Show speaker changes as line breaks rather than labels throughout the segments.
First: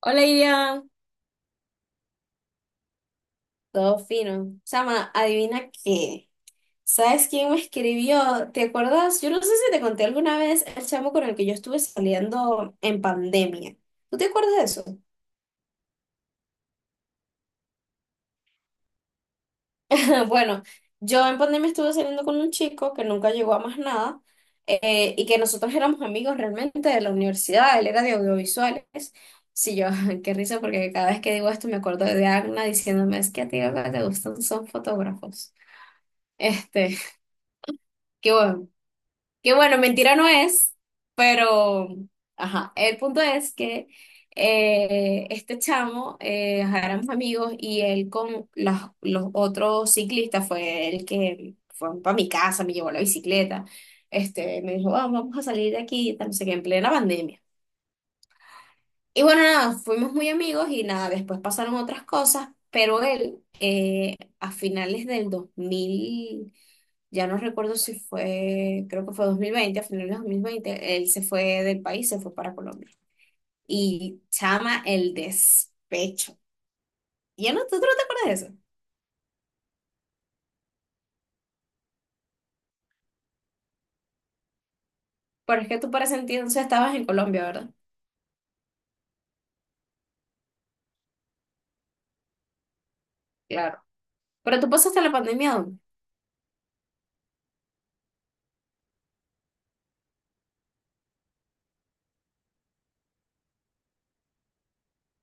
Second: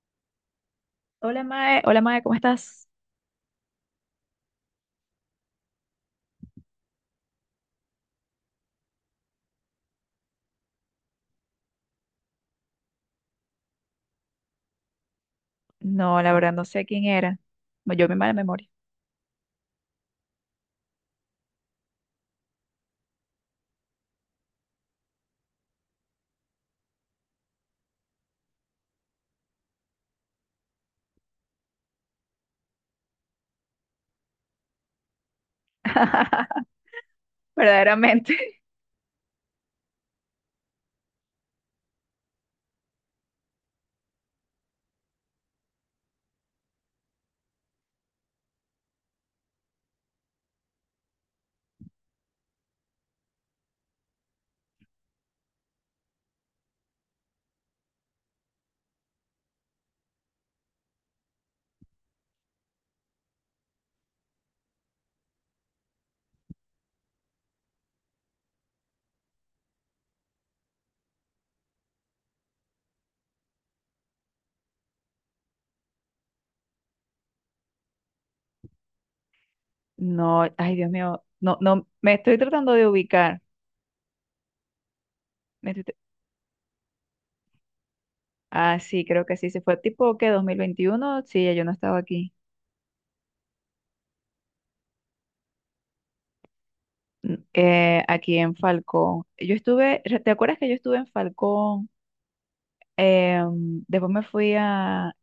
Hola, Iria.
Hola Mae, ¿cómo estás?
Todo fino. Chama, adivina qué. ¿Sabes quién me escribió? ¿Te acuerdas? Yo no sé si te conté alguna vez el chamo con el que yo estuve saliendo en pandemia. ¿Tú te acuerdas de eso?
No, la verdad no sé quién era. No, yo me mala memoria.
Bueno, yo en pandemia estuve saliendo con un chico que nunca llegó a más nada y que nosotros éramos amigos realmente de la universidad. Él era de audiovisuales. Sí, yo, qué risa porque cada vez que digo esto me acuerdo de Agna diciéndome, es que a ti lo que te gustan son fotógrafos. Este, qué
Verdaderamente.
bueno. Que bueno, mentira no es, pero, ajá, el punto es que este chamo, ajá, éramos amigos y él con los otros ciclistas fue el que fue para mi casa, me llevó la bicicleta, me dijo, "Ah, vamos a salir de aquí, y tal, no sé qué, en plena pandemia. Y bueno, nada, fuimos muy amigos y nada, después pasaron otras cosas, pero él a finales del 2000 ya no recuerdo si fue, creo que fue 2020, a finales de 2020 él se fue del país, se fue para Colombia. Y chama el despecho. Ya no, tú no te acuerdas de eso.
No, ay Dios mío, no, no, me estoy tratando de ubicar.
Pero es
Me
que
estoy
tú
tra-
para ese entonces estabas en Colombia, ¿verdad?
ah, sí, creo que sí, se fue tipo que 2021. Sí, ya yo no estaba aquí.
Claro. Pero tú pasaste la pandemia, ¿dónde?
Aquí en Falcón. ¿Te acuerdas que yo estuve en Falcón? Después me fui a,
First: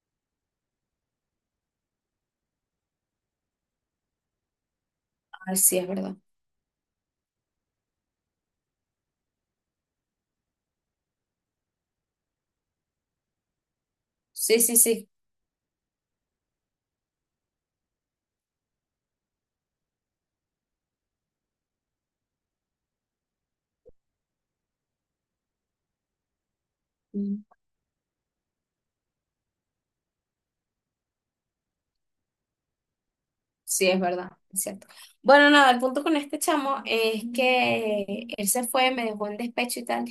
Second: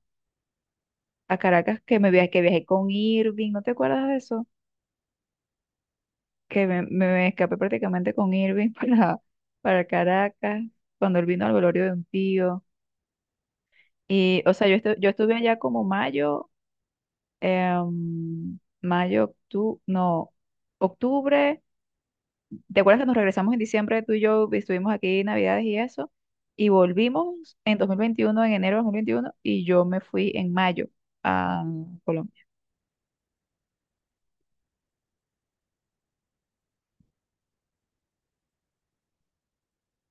a Caracas que viajé con Irving, ¿no te acuerdas de eso?
Ah, sí, es verdad.
Que me escapé prácticamente con Irving para Caracas, cuando él vino al velorio de un tío. Y, o
Sí,
sea,
sí,
yo
sí.
estuve allá como mayo, mayo, octubre, no, octubre. ¿Te acuerdas que nos regresamos en diciembre, tú y yo y estuvimos aquí Navidades y eso? Y
Mm.
volvimos en 2021 en enero de 2021 y yo me fui en mayo a Colombia.
Sí, es verdad, es cierto. Bueno, nada, el punto con este chamo es que él se fue, me dejó en despecho y tal.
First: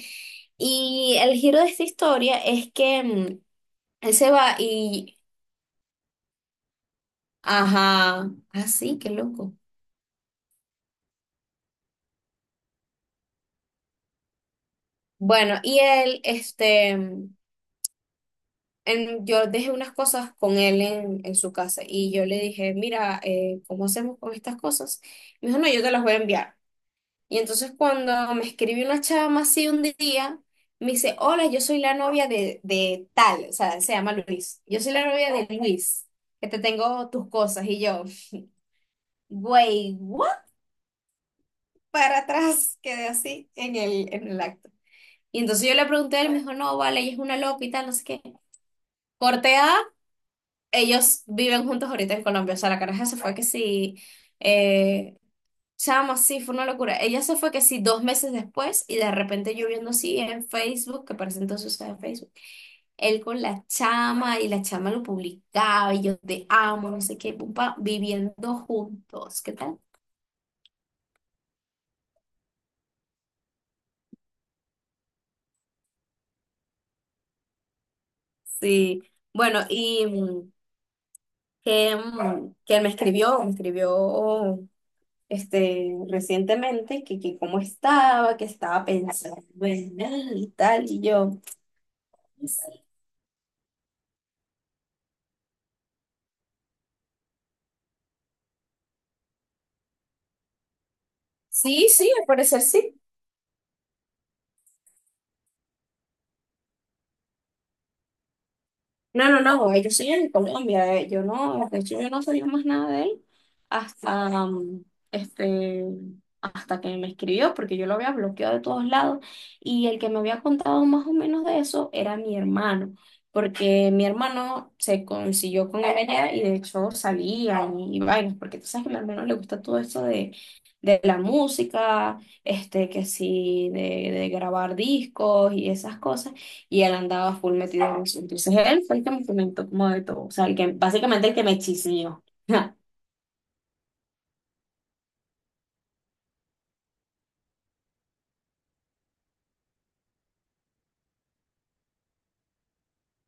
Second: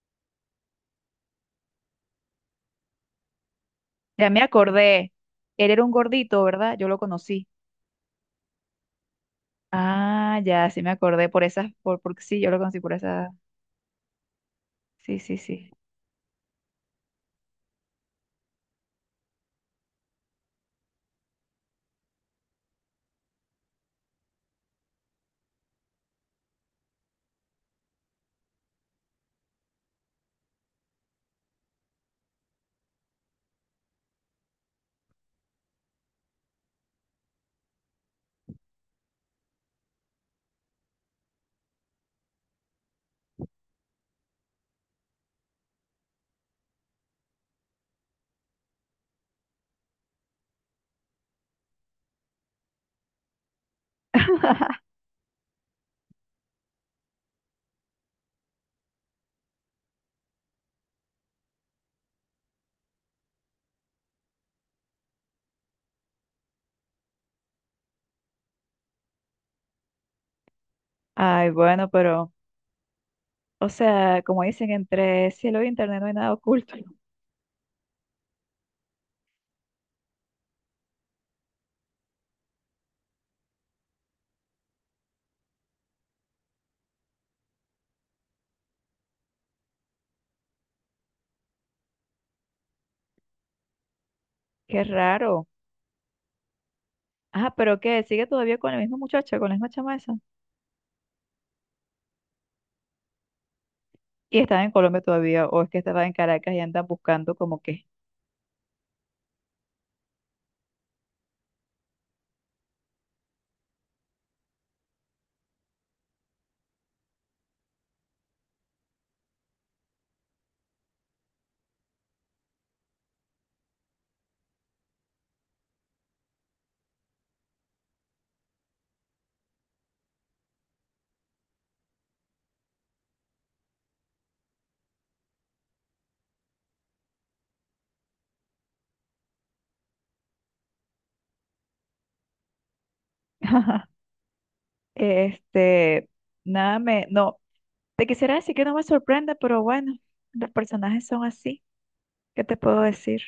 Y el giro de esta historia es que él
Ya
se
me
va
acordé,
y
él era un gordito, ¿verdad? Yo lo conocí.
ajá. Ah, sí, qué loco.
Ah, ya, sí me acordé por esas, porque sí, yo lo conocí por esas. Sí, sí,
Bueno,
sí.
y él, yo dejé unas cosas con él en su casa y yo le dije, mira, ¿cómo hacemos con estas cosas? Me dijo, no, yo te las voy a enviar. Y entonces cuando me escribió una chama así un día, me dice, hola, yo soy la novia de tal, o sea, se llama Luis. Yo soy la novia de Luis, que te tengo tus cosas. Y yo, güey, ¿what? Para atrás, quedé así en en el acto. Y entonces yo le pregunté a él, me dijo, no, vale, ella es una loca y tal, no sé qué. Corte A, ellos viven juntos ahorita en Colombia. O sea, la caraja se fue que sí, eh, chama, sí, fue una locura. Ella se fue que sí dos meses después y de repente yo viendo así en Facebook, que parece entonces usaba Facebook, él con la chama y la chama lo publicaba y yo te amo, no sé qué, pum, pa, viviendo juntos, ¿qué tal?
Ay, bueno, pero, o sea, como dicen, entre cielo y internet no hay nada oculto.
Sí, bueno, y que él me escribió recientemente que cómo estaba, que estaba pensando en él y tal, y yo,
Qué raro. Ah, pero qué, sigue todavía con la misma chama esa.
sí, sí, al parecer sí.
Y estaba en Colombia todavía, o es que estaba en Caracas y andan buscando como que.
No, no, no, ellos siguen en Colombia, yo no, de hecho yo no sabía más nada de él hasta, um, este, hasta que me escribió, porque yo lo había bloqueado de todos lados y el que me había contado más o menos de eso era mi hermano, porque mi hermano se consiguió con él allá y de hecho salían y vainas, porque tú sabes que a mi hermano le gusta todo esto de la música, que sí, de grabar discos y esas cosas y él andaba full metido en eso. Entonces él fue el que me comentó como de todo, o sea, básicamente el que me chismeó.
Este, nada me, no, te quisiera decir que no me sorprende, pero bueno, los personajes son así. ¿Qué te puedo decir?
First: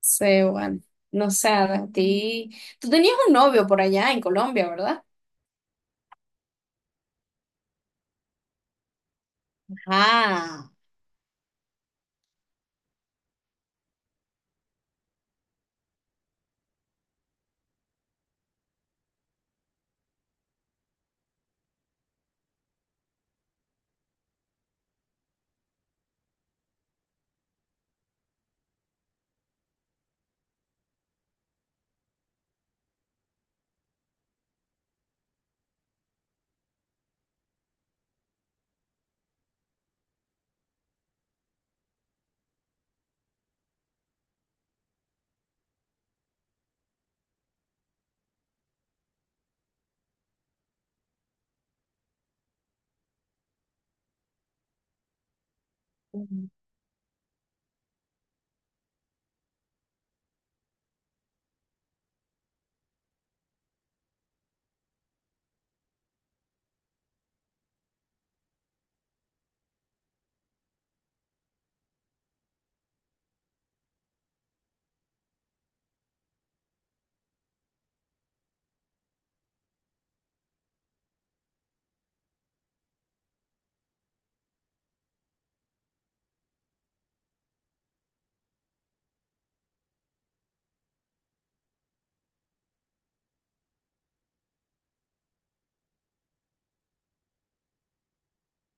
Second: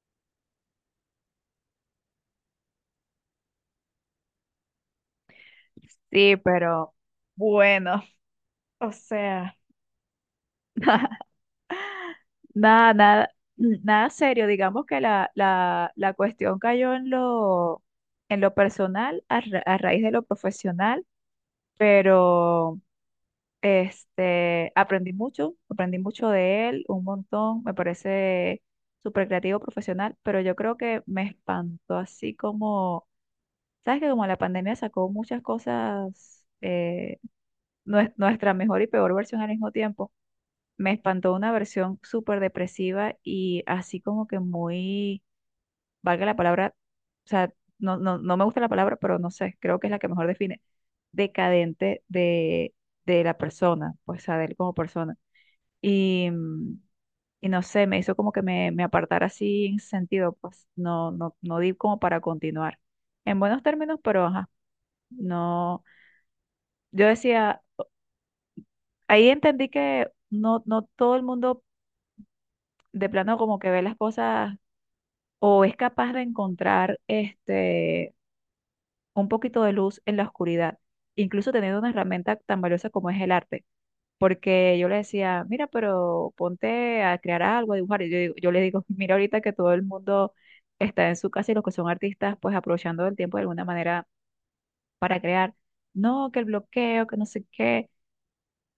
Sí, bueno, no sé, a ti. Tú tenías un novio por allá en Colombia, ¿verdad?
Sí, pero bueno, o sea.
Ah,
Nada, nada, nada serio. Digamos que la cuestión cayó en lo personal a raíz de lo profesional, pero aprendí mucho de él, un montón. Me parece súper creativo profesional, pero yo creo que me espantó así como, ¿sabes que como la pandemia sacó muchas cosas, nuestra mejor y peor versión al mismo tiempo? Me espantó una versión súper depresiva y así como que muy, valga la palabra, o sea, no, no, no me gusta la palabra, pero no sé, creo que es la que mejor define, decadente de la persona, pues, o sea, de él como persona. Y,
ujú.
y no sé, me hizo como que me apartara así en ese sentido, pues, no, no, no di como para continuar. En buenos términos, pero ajá, no, yo decía, ahí entendí que no, no todo el mundo de plano como que ve las cosas o es capaz de encontrar un poquito de luz en la oscuridad, incluso teniendo una herramienta tan valiosa como es el arte. Porque yo le decía, mira, pero ponte a crear algo, a dibujar. Y yo le digo, mira, ahorita que todo el mundo está en su casa y los que son artistas, pues aprovechando el tiempo de alguna manera para crear. No, que el bloqueo, que no sé qué.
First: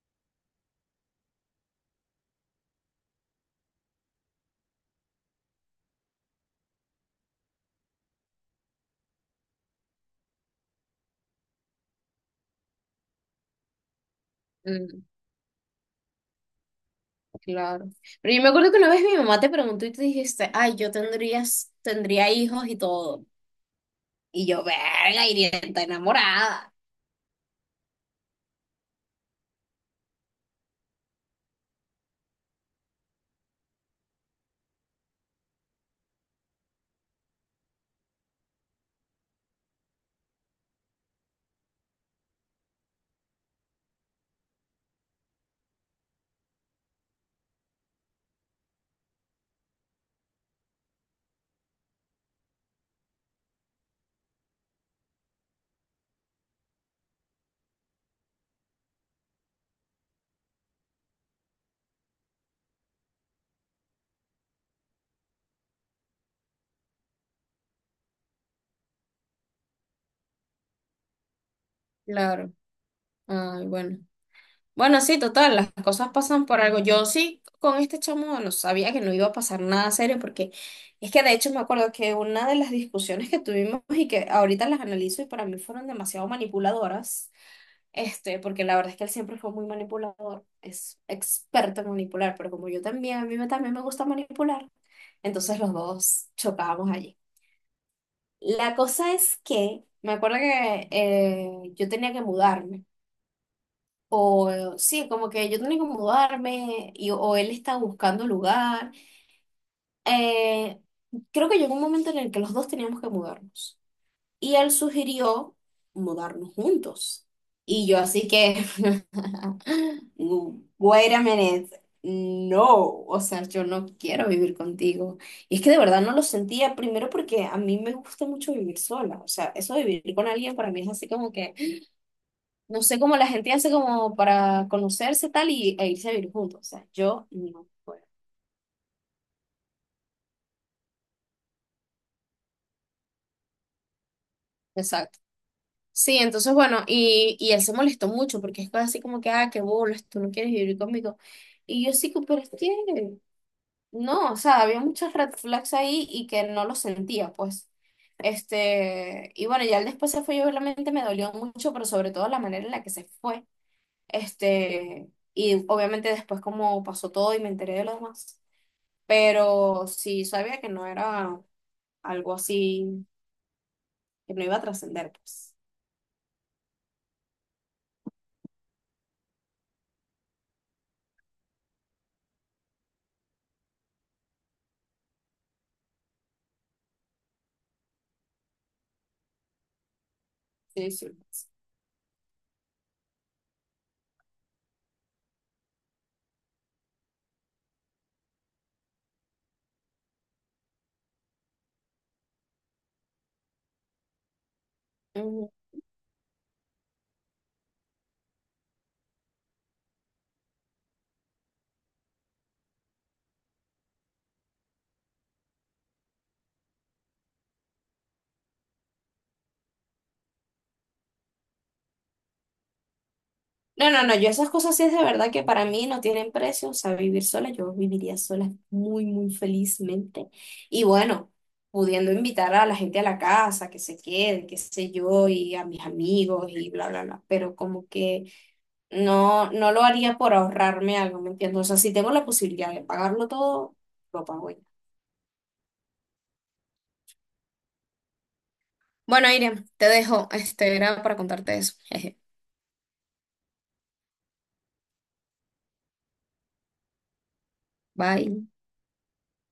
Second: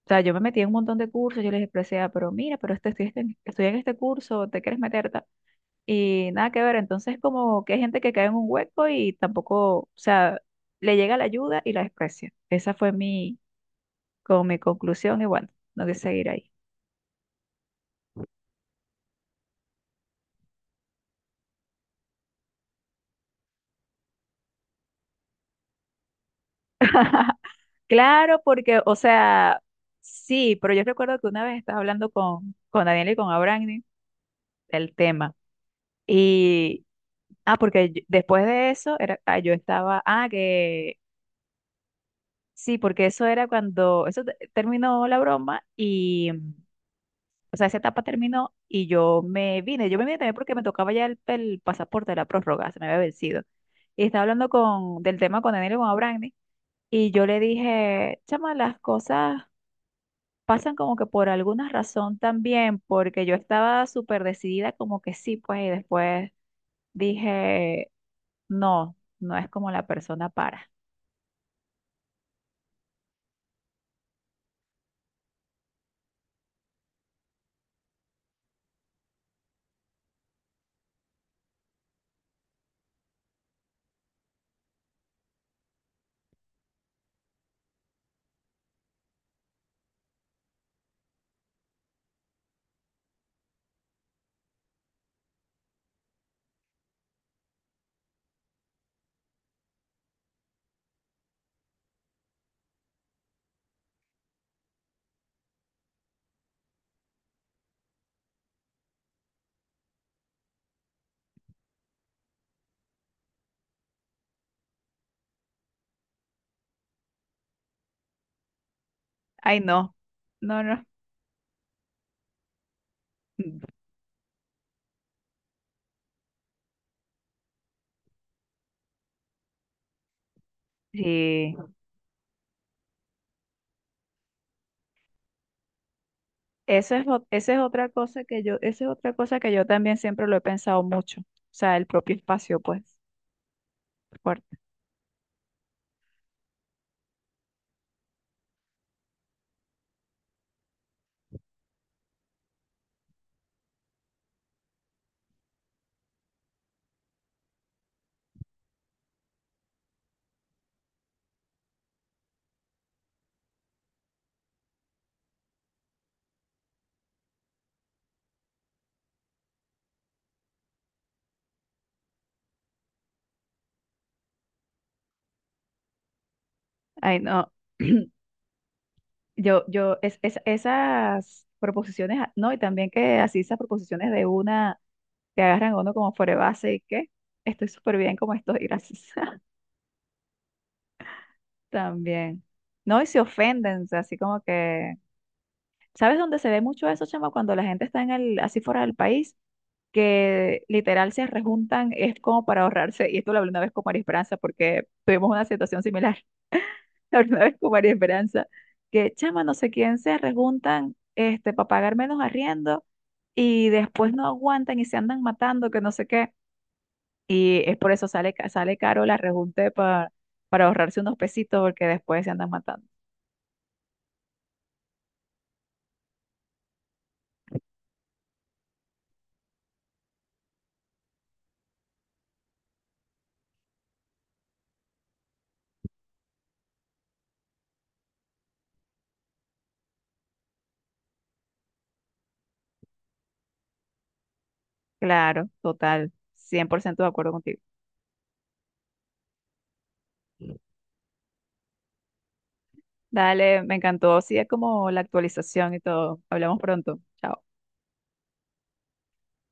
O sea, yo me metí en un montón de cursos, yo les decía, pero mira, pero estoy en este curso, ¿te quieres meter? Y nada que ver, entonces como que hay gente que cae en un hueco y tampoco, o sea, le llega la ayuda y la desprecia. Esa fue como mi
Mm,
conclusión y bueno, no que seguir ahí.
claro. Pero yo me acuerdo que una vez mi mamá te preguntó y tú dijiste, ay, tendría hijos y todo. Y yo, verga, iría tan enamorada.
Claro, porque, o sea, sí, pero yo recuerdo que una vez estaba hablando con Daniel y con Abraham del tema. Y, ah, porque después de eso, era, ah, yo estaba, ah, que sí, porque eso era cuando, terminó la broma. O sea, esa etapa terminó y yo me vine. Yo me vine también porque me tocaba ya el pasaporte de la prórroga, se me había vencido. Y estaba hablando del tema con Daniel y con Abrani. Y yo le dije, chama, las cosas pasan como que por alguna razón también, porque yo estaba súper decidida como que sí, pues, y después dije, no, no es como la persona para.
Claro. Ay, bueno. Bueno, sí, total, las cosas pasan por algo. Yo sí, con este chamo, no sabía que no iba a pasar nada serio, porque es que de hecho me acuerdo que una de las discusiones que tuvimos y que ahorita las analizo y para mí fueron demasiado manipuladoras, porque la verdad es que él siempre fue muy manipulador, es experto en manipular, pero como yo también, también me gusta manipular, entonces los dos chocábamos allí. La cosa es que me acuerdo que yo tenía que mudarme. O como que yo tenía que mudarme y, o él estaba buscando lugar. Eh, creo que llegó un momento en el que los dos teníamos que mudarnos. Y él sugirió mudarnos juntos. Y yo así que,
Ay, no, no, no.
wait a minute, no, o sea, yo no quiero vivir contigo. Y es que de verdad no lo sentía, primero porque a mí me gusta mucho vivir sola. O sea, eso de vivir con alguien para mí es así como que...
Sí.
No sé cómo la gente hace como para conocerse tal e irse a vivir juntos. O sea, yo no puedo.
Esa es otra cosa que yo también siempre lo he pensado mucho. O sea, el propio espacio, pues, fuerte.
Exacto. Sí, entonces bueno, y él se molestó mucho porque es así como que, ah, qué bolas, tú no quieres vivir conmigo. Y yo sí, que, pero es que no, o sea, había muchas red flags ahí y que no lo sentía, pues. Y bueno, ya él después se fue y obviamente me dolió mucho, pero sobre todo la manera en la que se fue. Y obviamente después como pasó todo y me enteré de lo demás. Pero sí sabía que no era algo así, que no iba a trascender, pues.
Ay, no. Esas proposiciones, ah, no, y también que así esas proposiciones de una, que agarran a uno como fuera de base y que estoy súper bien como estoy, gracias.
Sí, sí, pues.
También. No, y se ofenden, o sea, así como que. ¿Sabes dónde se ve mucho eso, chama? Cuando la gente está así fuera del país que literal se rejuntan, es como para ahorrarse, y esto lo hablé una vez con María Esperanza, porque tuvimos una
Ujú.
situación similar, la hablé una vez con María Esperanza, que chama, no sé quién se rejuntan para pagar menos arriendo, y después no aguantan y se andan matando, que no sé qué, y es por eso sale caro la rejunte para ahorrarse unos pesitos, porque después se andan matando.
No, no, no, yo esas cosas sí es de verdad que para mí no tienen precio, o sea, vivir sola, yo viviría sola muy, muy felizmente. Y bueno, pudiendo invitar a la gente a la casa, que se quede, qué sé yo, y a mis amigos y bla, bla, bla, pero como que no, no lo haría por ahorrarme algo, ¿me entiendes? O sea, si tengo la posibilidad de pagarlo todo, lo pago ya.
Claro, total, 100% de acuerdo contigo.
Bueno, Irene, te dejo. Este era para contarte eso. Jeje.
Dale, me encantó, sí, es como la actualización y todo. Hablamos pronto. Chao.
Bye.